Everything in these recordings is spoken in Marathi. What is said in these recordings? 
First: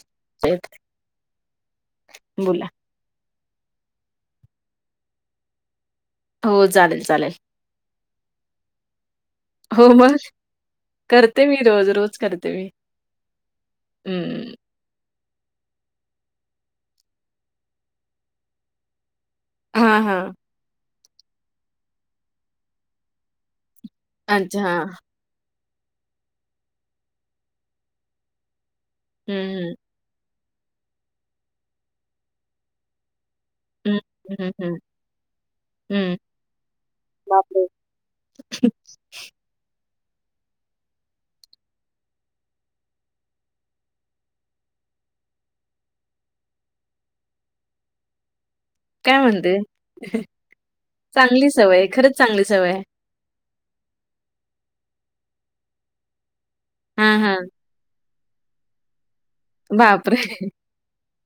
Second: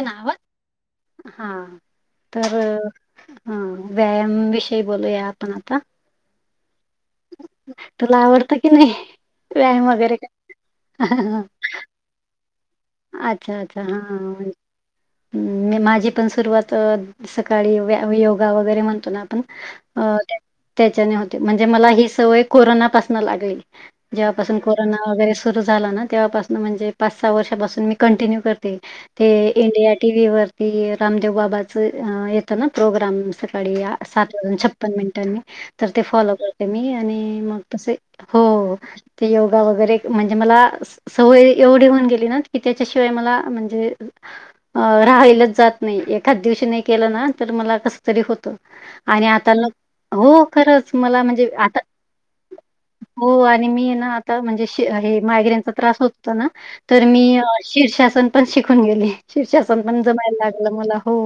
येतोय ना आवाज हां तर बोला हा व्यायाम विषयी बोलूया आपण आता हो चालेल चालेल तुला आवडतं की नाही हो व्यायाम वगैरे मग करते मी रोज रोज करते मी अच्छा अच्छा हा हा. हं. माझी पण सुरुवात सकाळी योगा वगैरे म्हणतो ना आपण हां, अ हां. त्याच्याने होते म्हणजे मला ही सवय कोरोनापासन लागली. जेव्हापासून अच्छा, हां. कोरोना वगैरे सुरू झाला ना तेवपासून म्हणजे, पाच सहा वर्षापासून मी कंटिन्यू कर ते हं, हं. इंडिया टीव्ही वरती रामदेव बाबाच येतं ना प्रोग्राम सकाळी सात हं, हं, वाजून हं, छप्पन मिनिटांनी तर ते हं. फॉलो करते मी आणि मग बापरे! तसे हो ते योगा वगैरे म्हणजे मला सवय एवढी होऊन गेली की त्याच्याशिवाय मला म्हणजे अ राहिलच जात नाही एखाद्या दिवशी नाही केलं ना तर मला कसतरी होत. काय आणि आता म्हणते? हो खरंच मला म्हणजे चांगली सवय आता आहे, खरंच चांगली सवय आहे. हो आणि मी ना आता म्हणजे हे मायग्रेनचा त्रास होत होत ना तर हां, मी हां. शीर्षासन पण शिकून गेली शीर्षासन पण बापरे! जमायला लागलं मला हो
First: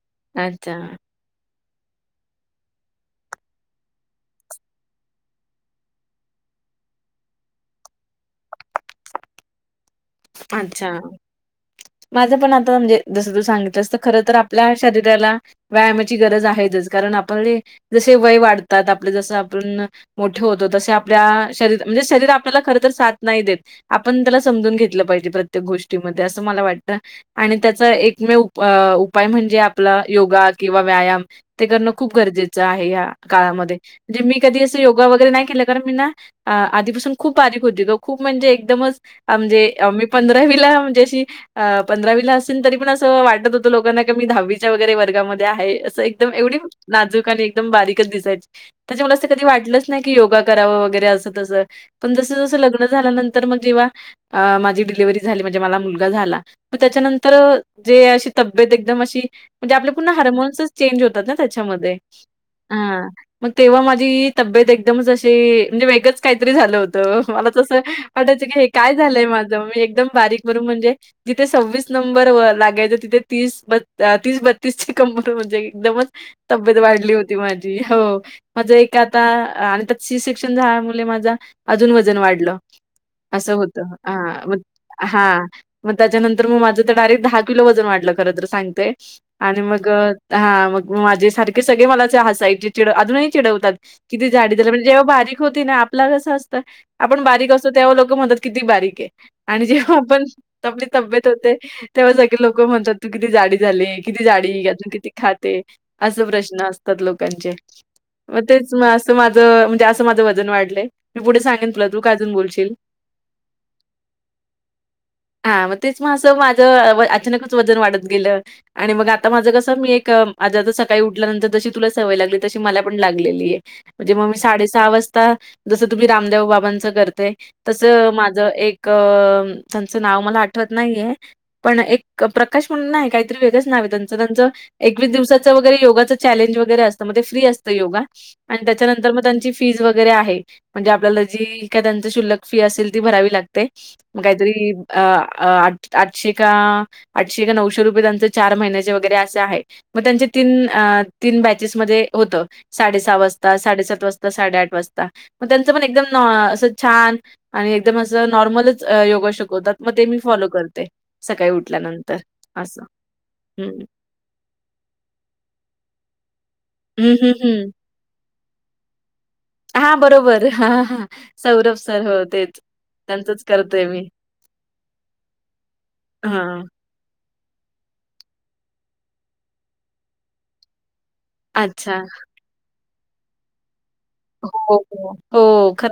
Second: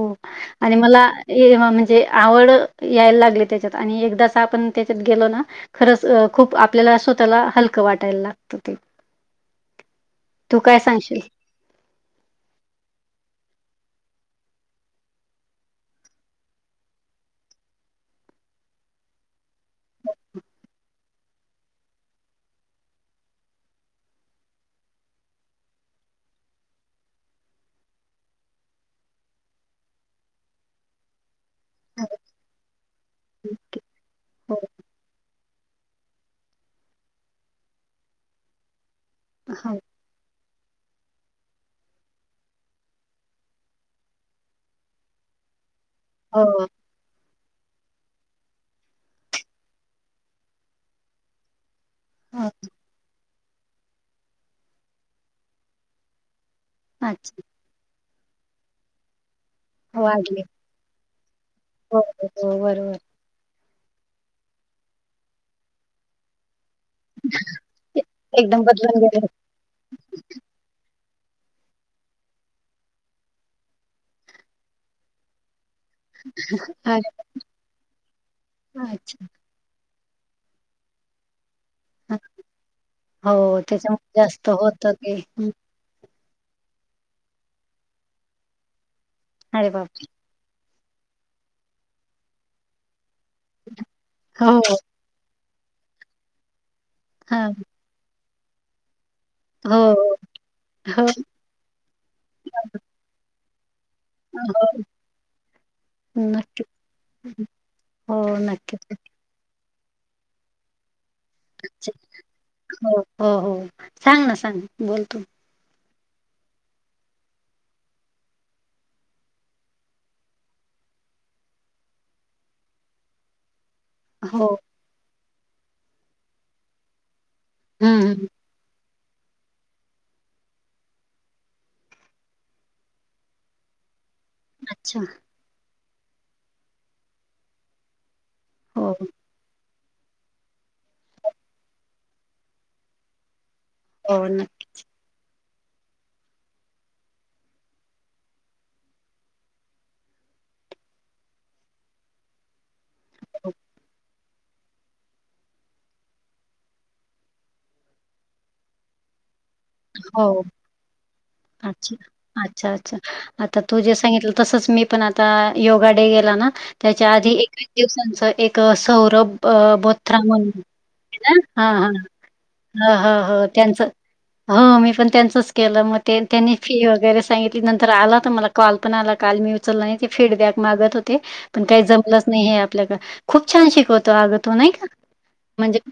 आणि अच्छा, मला म्हणजे आवड यायला लागली त्याच्यात आणि एकदा अस आपण त्याच्यात गेलो ना खरंच अ खूप आपल्याला स्वतःला हलकं वाटायला लागत ते तू काय अच्छा सांगशील? माझं पण आता म्हणजे जस तू सांगितलंसत खर तर आपल्या शरीराला व्यायामाची गरज आहेच कारण आपले जसे वय वाढतात आपलं जसं पण मोठ होतो तसे आपण आप शरीर म्हणजे शरीर आपल्याला खर तर साथ नाही देत आपण त्याला समजून घेत लं पाहिजे प्रत्येक गोष्टीमध्ये असं मला वाटतं. आणि त्याचा एकमेव उपाय म्हणजे आपला योगा किंवा व्यायाम ते करणं खूप गरजेचं आहे या काळामध्ये म्हणजे, मी हो, कधी असं योगा वगैरे नाही केलं कारण मी ना अ आधीपासून खूप बारीक होती, खूप म्हणजे एकदमच आ म्हणजे हो, अ, मी पंधरावीला म्हणजे अशी अ पंधरावीला असेल, तरी पण असं वाटत होतं, लोकांना क मी दहावीच्या वगैरे वर्गामध्ये आहे असं एक एकदम एवढी हो, नाजूक आणि एकदम बारीकच दिसायची. त्याच्या मला असं कधी वाटलंच नाही, की योगा करावं वगैरे असं तसं. पण जसं हो. जसं लग्न झाल्यानंतर मग जेव्हा आ माझी डिलिव्हरी झाली, म्हणजे मला मुलगा झाला मग त्याच्यानंतर अच्छा, जे अशी तब्येत एकदम अशी म्हणजे, आपल्या पूर्ण वाढलं. हार्मोन्सच चेंज होतात ना. त्याच्यामध्ये हो हो बरोबर हा मग तेव्हा माझी तब्येत एकदमच अशी म्हणजे, वेगळच काहीतरी झालं होतं. तर मला तसं ते वाटायचं की एकदम हे काय बदलून झालंय, गेले माझं मी एकदम बारीक बरून म्हणजे. जिथे सव्वीस नंबर व लागायचं, तिथे तीस तीस बत्तीस ची कंबर म्हणजे एकदमच. तब्येत अरे वाढली होती माझी, हो माझ एक आता अच्छा आणि त्यात सी सेक्शन झाल्यामुळे माझं अजून वजन हां. वाढलं असं हो होत त्याच्यामुळे हा. जास्त म होत ते हा. हं. मग त्याच्यानंतर मग माझं तर डायरेक्ट दहा किलो वजन वाटलं, खर तर सांगतेय आणि अरे बाप मग हा मग माझे सारखे सगळे मला हसायचे. चिडव अजूनही चिडवतात किती झाडी हो झालं म्हणजे जेव्हा बारीक होती ना आपला कसं असतं आपण हा बारीक असतो तेव्हा लोक म्हणतात किती बारीक आहे, आणि हो जेव्हा आपण आपली हो तब्येत होते तेव्हा सगळे लोक म्हणतात, तू किती जाडी झाली. किती जाडी या हो तू किती खाते असं नक्की प्रश्न असतात लोकांचे. हो मग तेच नक्कीच असं माझं म्हणजे असं माझं वजन वाढलंय, मी पुढे सांगेन तुला तू काय अजून बोलशील. हो हो. हो. सांग ना, सांग बोलतो. हा मग तेच मग असं माझं अचानकच वजन वाढत गेलं. आणि मग आता माझं कसं, मी एक माझ्या आता सकाळी उठल्यानंतर जशी तुला सवय लागली, तशी मला पण लागलेली आहे. म्हणे मग मी हो साडे सहा वाजता जस तुम्ही रामदेव बाबांच करते हम्म माझं एक त्यांचं नाव मला आठवत नाहीये. पण एक प्रकाश म्हणून नाही काहीतरी वेगळच नाव त्यांचं त्यांच अच्छा एकवीस दिवसाच वैगेरे योगाच चॅलेंज वगैरे असतं म्हणजे फ्री असतं योगा, आणि हो त्याच्यानंतर मग त्यांची फीज वगैरे आहे म्हणजे आपल्याला जी काय त्यांच शुल्क फी असेल ती भरावी लागते हो मग नक्की काहीतरी अ आ आठशे का आठशे का नऊशे रुपये त्यांचं चार महिन्याचे वगैरे असे आहे. मग त्यांचे तीन तीन बॅचेस मध्ये होत साडेसहा वाजता साडेसात वाजता साडेआठ वाजता मग त्यांचं पण एकदम असं छान आणि एकदम असं नॉर्मलच योगा शिकवतात. मग ते मी हो फॉलो करते सकाळी अच्छा उठल्यानंतर असं. तसच मी पण आता योगा डे गेला ना त्याच्या हं, आधी हं, एकवीस हं. दिवसांच एक एक सौरभ हां, बोथ्रा बरोबर. म्हणून हां, हां. [unintelligible] हा सौरभ हा. सर हो तेच. ह ह त्यांचंच हो त्यांच करते मी. हो मी पण त्यांचच केलं मग ते त्यांनी हां. फी वगैरे सांगितली नंतर आला होता मला कॉल पण आला, काल मी उचला नाही ते फीडबॅक मागत होते. पण काही अच्छा. जमलंच नाही, हे आपल्या खूप छान शिकवतो, आग तो नाही हो, का! हो. हो, म्हणजे खरं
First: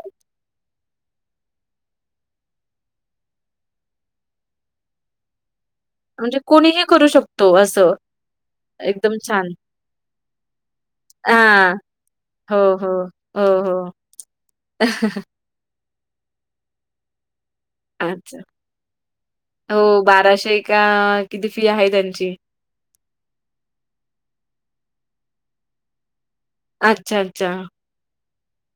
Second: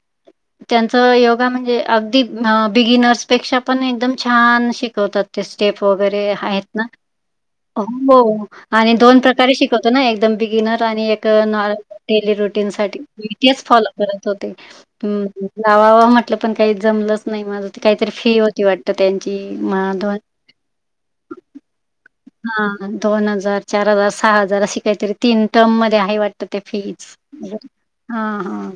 त्यांचं योगा म्हणजे अगदी बिगिनर्स पेक्षा पण एकदम छान शिकवतात. ते स्टेप वगैरे म्हणजे आहेत कोणीही ना करू शकतो असं हो आणि एकदम दोन छान. प्रकारे शिक कवतो ना एकदम बिगिनर आणि एक नॉ हां. डेली हो, रुटीन हो. साठी मी हो, तेच फॉलो. हो. करत होते. हम्म. लावावा म्हटलं पण काही जमलंच नाही, माझ काहीतरी फी अच्छा. होती वाटत त्यांची हो मा दोन. का किती फी आहे त्यांची. हा हा, दोन हजार, चार हजार, सहा हजार अशी काहीतरी तीन टर्म मध्ये आहे वाट तर ते फीज. अच्छा, अच्छा. हा हा.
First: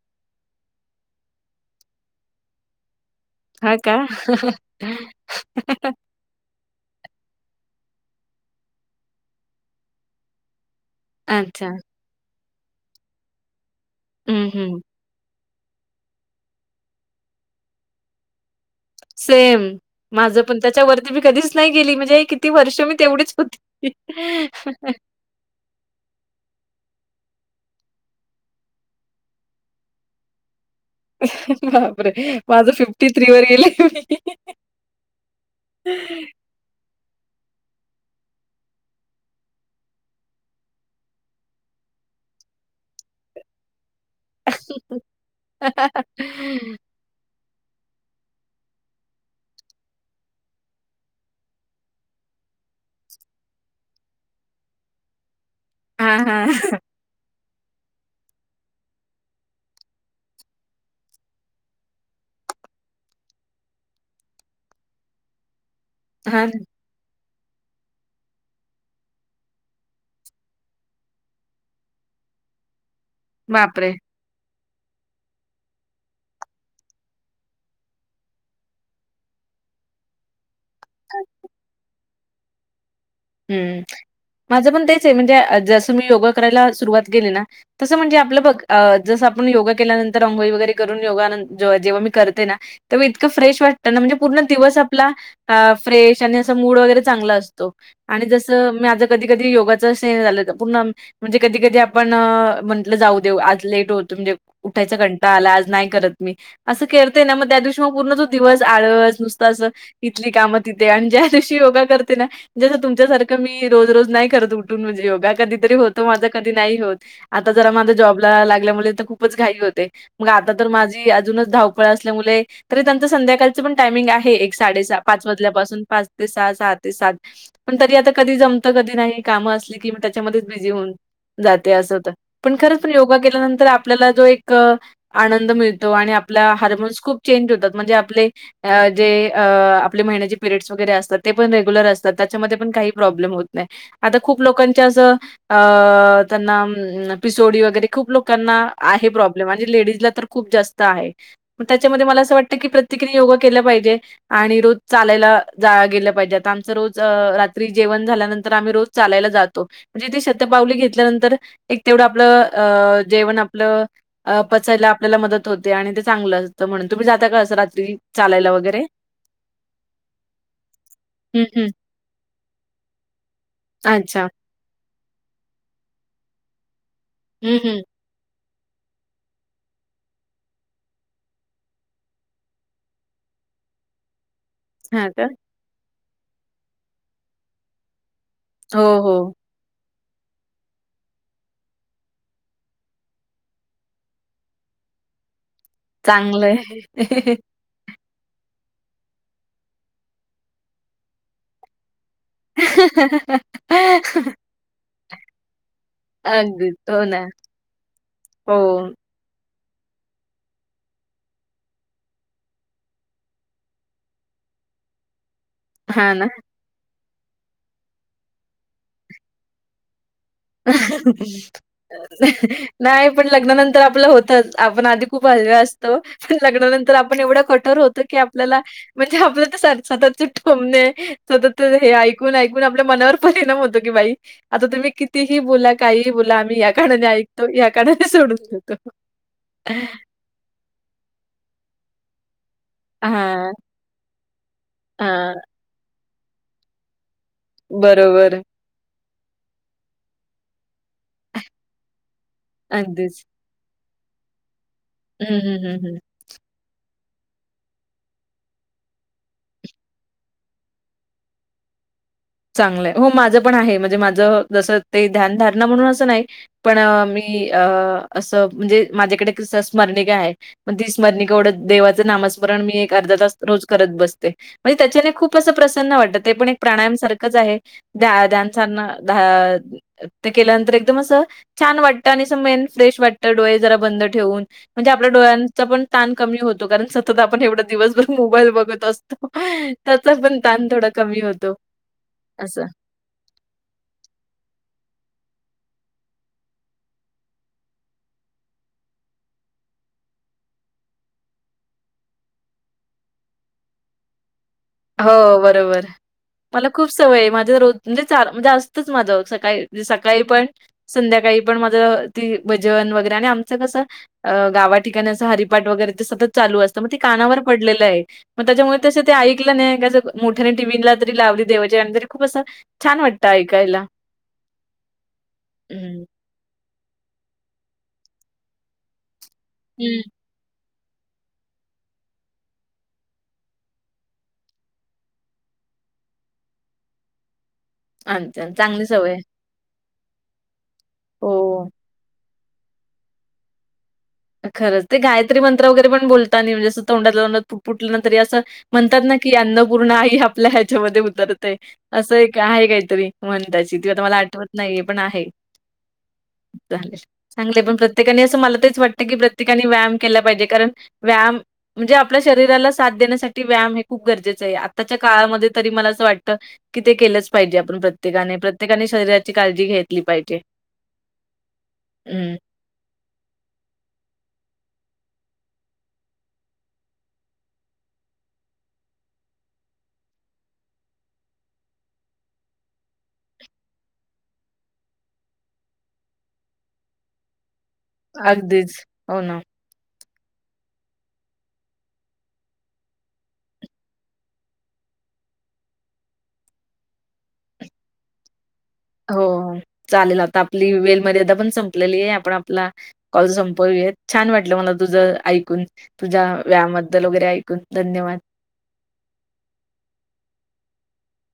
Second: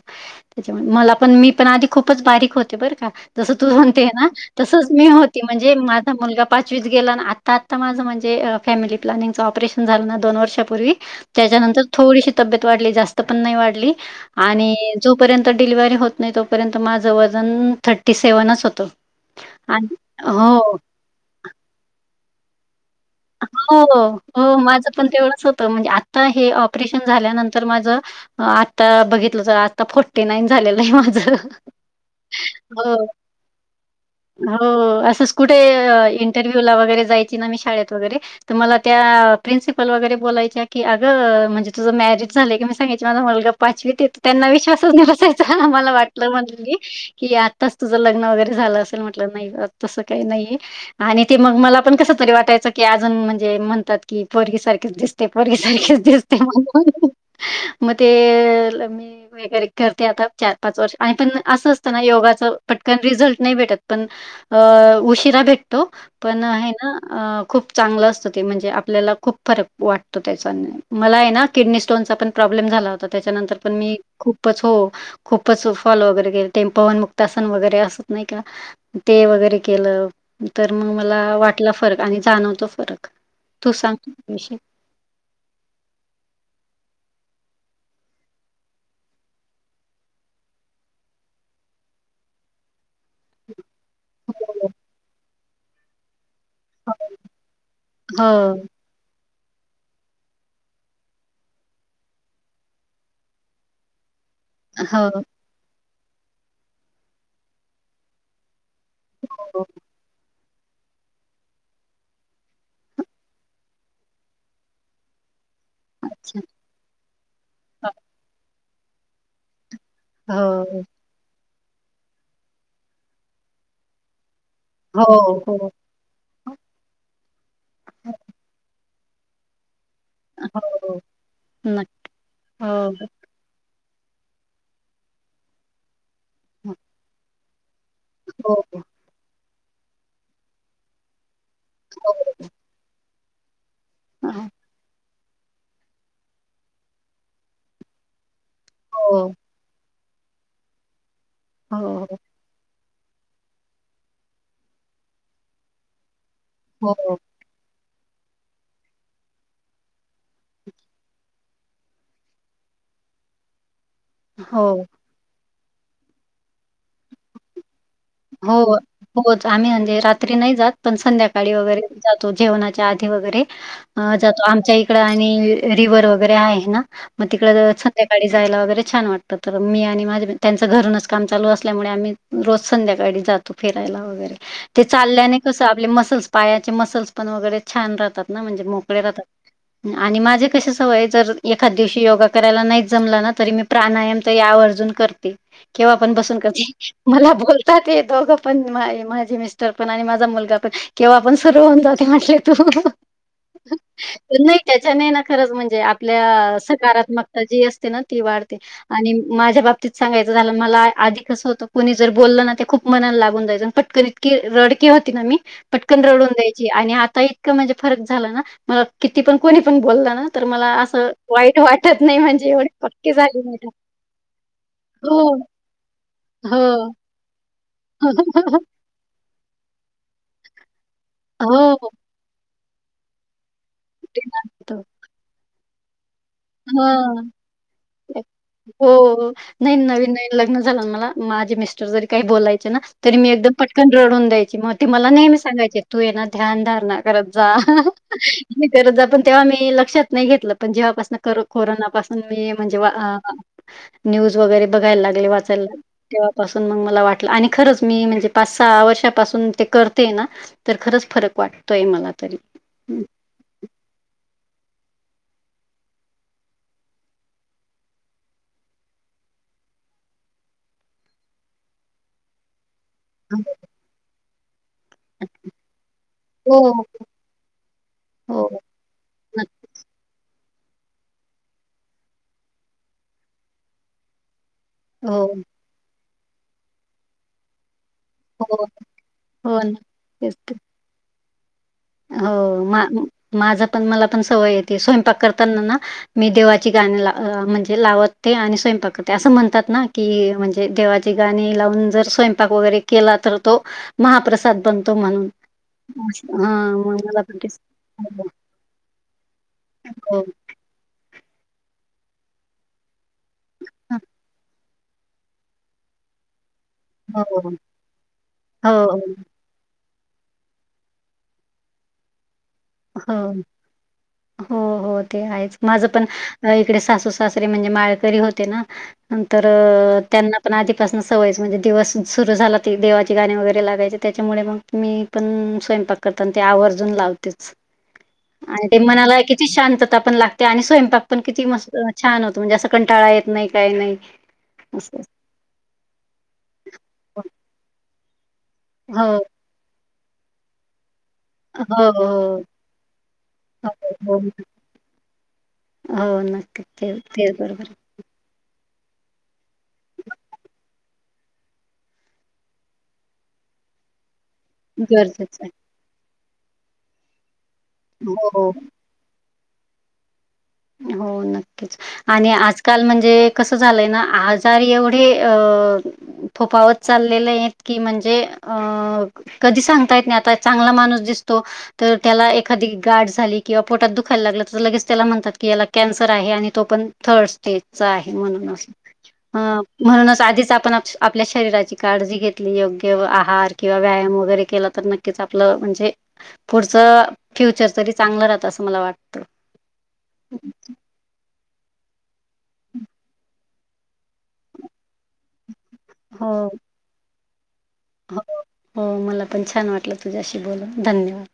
त्याच्यामुळे मला पण मी पण आधी खूपच बारीक होते बर का. जसं तू हां का? म्हणतेय ना. तसंच मी होती. म्हणजे मा मुला पाचवीत गेला. आणि आत्ता आता माझं म्हणजे फॅमिली प्लनिंगं ऑपरेशन झालं ना. दोन वर्षापूर्वी. अच्छा. त्याच्यानंतर थोडीशी तब्येत वाढली. जास्त पण नाही वाढली. हं, आणि हं. जोपर्यंत डिलव्ह होत नाही. तोपर्यंत माझं वजन थर्टी सेव्हनच होत. सेम, माझं पण त्याच्यावरती मी कधीच नाही गेली. म्हणजे किती वर्ष मी तेवढीच. होती. हो, हो, माझं पण तेवढंच होत. आता हे ऑपरेशन झाल्यानंतर. माझं आता बघितलं आता फोर्टी नाईन झालेलय माझ. बापरे! माझं हो, वर गेले मी. हो, असच कुठे इंटरव्ह्यू ला वगैरे जायची ना मी. शाळेत वगैरे. त मला त्या प्रिन्सिपल वगैरे बोलायच्या की, अगं म्हणजे तुझं मॅरिज झालंय की. मी सांगयचे माझा मुलगा पाचवीते. त्यांना विश्वासच नाही बसायचा. आम्हाला वाटलं म्ह कि आत्ताच तुझं लग्न वगैरे झालं असेल. म्हटलं नाही. तसं काही नाहीये. आणि ते मग, मला पण कसं तरी वाटायचं. की अजून म्हणजे म्हणतात की, पोरगीसारखेच दिसतेय. पोरगीसारखेच हां, दिसतेय हां. म्हणून. म ते. मी. योगा वगैरे करते आता. चार पाच वर्ष आणि पण असं असतना. योगाच पटकन रिझल्ट नाही भेटत. पण अ उशिरा भेटतो. पण हां. हे ना खूप चांगलं असतं ते. म्हणजे आपल्याला खूप फरक वाटतो त्याचा. मलाय ना किडनी स्टोनचा पण प्रॉब्लेम झाला होता. त्याच्यानंतर पण बापरे! मी खूप खूपच, हो खूपच फॉल वगैरे केल. ते पवनमुक्ता सन वगैरे असत नाही का? ते वगैरे केलं. तर मग मला वाटला फरक. आणि जाणवतो फरक. तू हम्म. सांग विषय? माझं पण तेचे. म्हणजे जसं मी योगा करायला सुरुवात केेली ना. तसं म्हणजे आपलं बघ. जसं आपण योगा केल्यानंतर अंघोळी वगैरे करून. योगा जेव्हा मी करते ना. त इतकं फ्रेश वाटतं ना. म्हणजे पूर्ण दिवस आपला, फ्रेश अस मूड वगैरे चांगला असतो. आणि हो, जसं मी माझ कधी कधी योगाचा झाले त पुर्ण म्हणजे कधी कधी आपण म्हंटलं जाऊ देऊ. आज लेट होतो. म्हणजे उठायचा हो, कंटाळा आला आज नाही करत मी. असं करतेय ना. म त्या दिवशी म पूर्ण दिवस आळस हो. नुसताचं. इथली कामं तिथे. आणि ज्या दिवशी योगा करते ना. जसं तुमच्यासारखं मी रोज रोज नाही करत. उठून म्हणजे योगा. कधीतरी होतो माझं अच्छा. कधी नाही होत. आता जरा माझ् जॉबला लागल्यामुळे तर खूपच घाई होते. मग आता तर हो. माझी अजूनच धाव पळ असल्यामुळे. तरी त्यांच संध्याकाळच पण टायमिंग आहे. एक साडे सा हो पाच हो वाजल्यापासून पाच ते सहा, हो सहा ते सात. पण तरी आता कधी जमत. कधी नाही. काम असली कि त्याच्यामध्ये च बिझी होऊन जाते. अस नक्की. होत. पण खरच योगा केल्या नंतर आ आपला जो एक आनंद मिळतो. आणि आपला हो हार्मोन्स खूप चेंज होतात. म्हणजे आ पले हो जे आपले महिन्याचे पिरयड्स वगैरे असतात. ते पण रेग्युलर असतात. मध्ये पण काही प्रॉब्लेम होत नाही. आता हो खूप लोकांनी अस अ त्यांना पिसोडी वगैरे खूप लोकांना आहे प्रॉब्लेम. आणि लेडीजला तर खूप जास्त आहे. हो त्याच्यामध्ये मला असं वाटत की प्रतिकीने योगा केला पाहिजे. आणि रोज चालायला जा गेलं पाहिजे. आता आमच हो रोज रात्री जेवण झाल्यानंतर. आम्ही रोज चालायला जातो. म्हणजे ती शतपावली घेतल्यानंतर. एक तेवढं. आपलं अ जेवण आपलं. अ पचायला आपल्याला मदत होते. आणि ते चांगलं असतं म्हणून. तुम्ही जाता का असं रात्री? चालायला हो वगैरे? हो जाने म्हणजे रात्री नाही जात. पण हं, संध्याकाळी हं. वगैरे. जातो. जेवणाच्या आधी वगैरे अच्छा. जातो. आमच्या इ कड आणि रिव्हर वगैरे आहे ना म तिकड हं, हं. संध्याकाळी जायला वगैरे छान वाटत. तर मी आणि माझे मी, त्यांच घरूनच काम चालू असल्यामुळे, आम्ही रोज संध्याकाळी जातो फिरायला वगैरे. ते हां का? चालल्याने कस आपले मसल्स. पायाचे मसल्स पण. वगैरे छान राहतात ना. म्हणजे हो, मोकळे राहात. हो. आणि माझे कशी सवये. जर एखाद दिवशी योगा करायला नाहीत जमला ना. तरी मी प्राणायाम तर यावर्जून करते. किंवा आपण बसून चांगलं कधी, आहे. मला बोल दोघं पण, माझे मिस्टर पण, आणि माझा मुलगा पण, केव्हा पण सुरू होऊन जात म्हट हो हा. [unintelligible] तर नाही काय, त्याच्याने ना खरंच म्हणजे, आपल्या अगदीच. हो ना. सकारात्मकता जी असते ना ती वाढते. हो. आणि माझ्या बाबतीत सांगायचं झालं, मला आधी कसं होतं, कुणी जर बोललं ना खूप मनाला लागून जायच, पटकन इतकी रडके होती ना मी, पटकन हां रडून ना. जाय आणि आता इतकं म्हणजे, फरक झाला ना, मला किती पण कोणी पण बोलल ना तर मला असं वाईट [unintelligible] वाटत नाही म्हणजे एवढी नाही पक्की पण झाली मी आता. लग्नानंतर आपलं होतच, आपण आधी हो, खूप हळव्या अस हो. लग्नानंतर आप पण एवढं कठोर होत हो, हो. की, आपल्याला म्हणजे आपलं तर सततचे टोमने सतत हे ऐकून-ऐकून आपल्या मनावर परिणाम होतो, की बाई ते ना. आता तो. तुम्ही क कितीही बोला, काहीही बोला, आम्ही या काणाने हां. ऐकतो, या कानाने सोडून देतो. हो. नाही नवीन-नवीन लग्न झालं मला, माझे मिस्टर जरी काही बोलायचे ना, तरी मी एकदम हां, पटकन रडून द्याय की म मला हां. नेहमी सांगायचे, तू ये ना ध्यान धारणा करत जा. बरोबर. मी [unintelligible] पण तेव्हा मी लक्षात नाही घेतलं, पण जेव्हापासून कर कोरोनापासून मी म्हणजे अगदीच. न्यूज वगैरे बघायला लागले, हं, हं, वाचायला हं, लागले हं. तेव्हापासून मग मला वाटलं, आणि खरंच मी म्हणजे, पाच सहा वर्षापासून ते करते ना तर खरंच फरक वाटतोय मला तरी. चांगलंय, हं. हो माझं पण आहे, म्हणजे माझं जसं ते ध्यान धारणा म्हणून असं नाही पण मी अ असं, म्हणजे माझ्याकडे कस स्मरणिक आहे. मग ती स्मरणीका ओढत, देवाचं नामस स्मरण मी एक अर्धा तास रोज करत बसते, म्हणजे त्याच्याने खूप असं प्रसन्न वाटतं, ते पण एक हो, प्राणायम सारख च आहे, ध्या ध्यान हो. सारणा नक्की. ते केल्यानंतर एकदम असं छान वाटतं, आणि असं मेन फ्रेश वाटतं, डोळे जरा बंद ठेवून म्हणजे आपल्या हो, डोळ्यांचा पण ताण कमी होतो, कारण सतत आपण एवढं दिवसभर मोबाईल हो, बघत असतो, हो ना. त्याचा तेच, तेच. पण ताण थोडा कमी होतो. असं. हो, माझा पण, मला पण सवय ये, ते स्वयंपाक करताना ना मी देवाची गाणी ला म्हणजे लावते, आणि स्वयंपाक करते, असं म्हणतात ना की, म्हणजे देवा देवाची गाणी लावून जर स्वयंपाक वैगेरे केला, तर तो महाप्रसाद बन हो, बरोबर. मला खूप मग सवय मला आहे, पण माझं तेच रोज म्हणजे, चार म्हणजे असतंच माझं सकाळी, हो, सकाळी पण संध्याकाळी पण, माझ ती भजन वैगरे, आमच कस गावात ठिकाणी अस हरिपाट वगैरे, ते सतत चालू असत, म ते हो, हो, कानावर पडलेलं आहे, मग त्याच्यामुळे हो, तसं ते ऐ लं नाही, मोठ्याने टीव्नला तरी लावली देवाची गाणी, तरी खूप असं छान हो, वाटतं ऐकायला. हो हो, ते आहेच, माझ हं. पण इकडे सासू सासरे, म्हणजे माळकरी होते ना, नंतर हं. त्यांना पण आधीपासून सवयच म्हणजे, दिवस सुरू झाला ती देवाची गाणी वगैरे लागायचे, त्याच्यामुळे मग मी पण स्वयंपाक करताना ते आवर्जून लावतेच. आणि ते चांगली सवय मनाला आहे. किती शांतता पण लागते, आणि स्वयंपाक पण किती हो. मस्त छान होतो, म्हणजे अस कंटाळा येत नाही, काही नाही. खरंच, ते असं. गायत्री मंत्र वगैरे पण बोलतानी, म्हणजे असं, तोंडातल्या तोंडात पुटपुटलं ना तरी असं म्हणतात ना हो. की, अन्नपूर्ण आई आपल्या ह्याच्यामध्ये उतर हो, असं एक हो. आहे काहीतरी, म्हण हो, ताची ती आता मला हो. आठवत नाही, पण आहे. हो, नक्की चालेल. [unintelligible] पण प्रत्येकाने असं मला तेच वाट की प्रत्येकाने व्यायाम केला पाहिजे, कारण व्यायाम म्हणजे, आपल्या शरीराला साथ देण्यासाठी व्यायाम खूप गरजेचं आहे, आत्ताच्या गरजेचं काळामध्ये आहे. तरी मला असं वाटत, कि ते केलं पाहिजे आपण हो, प्रत्येकाने, हो. प्रत्येकाने शरीराची काळजी घेतली पाहिजे. हो, नक्कीच. आणि हं, आज काल म्हणजे कसं झालंय ना, आजार एवढे अ फोफावत चाललेले आहेत की म्हणजे अ. कधी सांगतायत नाही आता चांगला माणूस दिसतो. तर त्याला एखादी गाठ झाली किंवा पोटात दुखायला लागलं तर लगेच त्याला म्हणतात. की याला कॅन्सर आहे आणि तो पण थर्ड स्टेजचा आहे म्हणून अस अगदीच. हो ना. ह. म्हणूनच आधीच आपण आपल्या शरीराची काळजी घेतली योग्य आहार किंवा व्यायाम वगैरे केला तर न क्कीच आपलं म्हणजे पुढच फ्युचर तरी चांगलं राहतं असं मला वाटत. हो चालेल आता आपली वेल मर्यादा पण संप आपली आहे आपण आपला कॉल संपवूया छान वाटलं मला तुझ ऐकून. तुझ्या हो. व्यामद्दल वगैरे ऐकून. धन्यवाद. हो हो मला पण छान वाटलं तुझ्याशी बोलून धन्यवाद.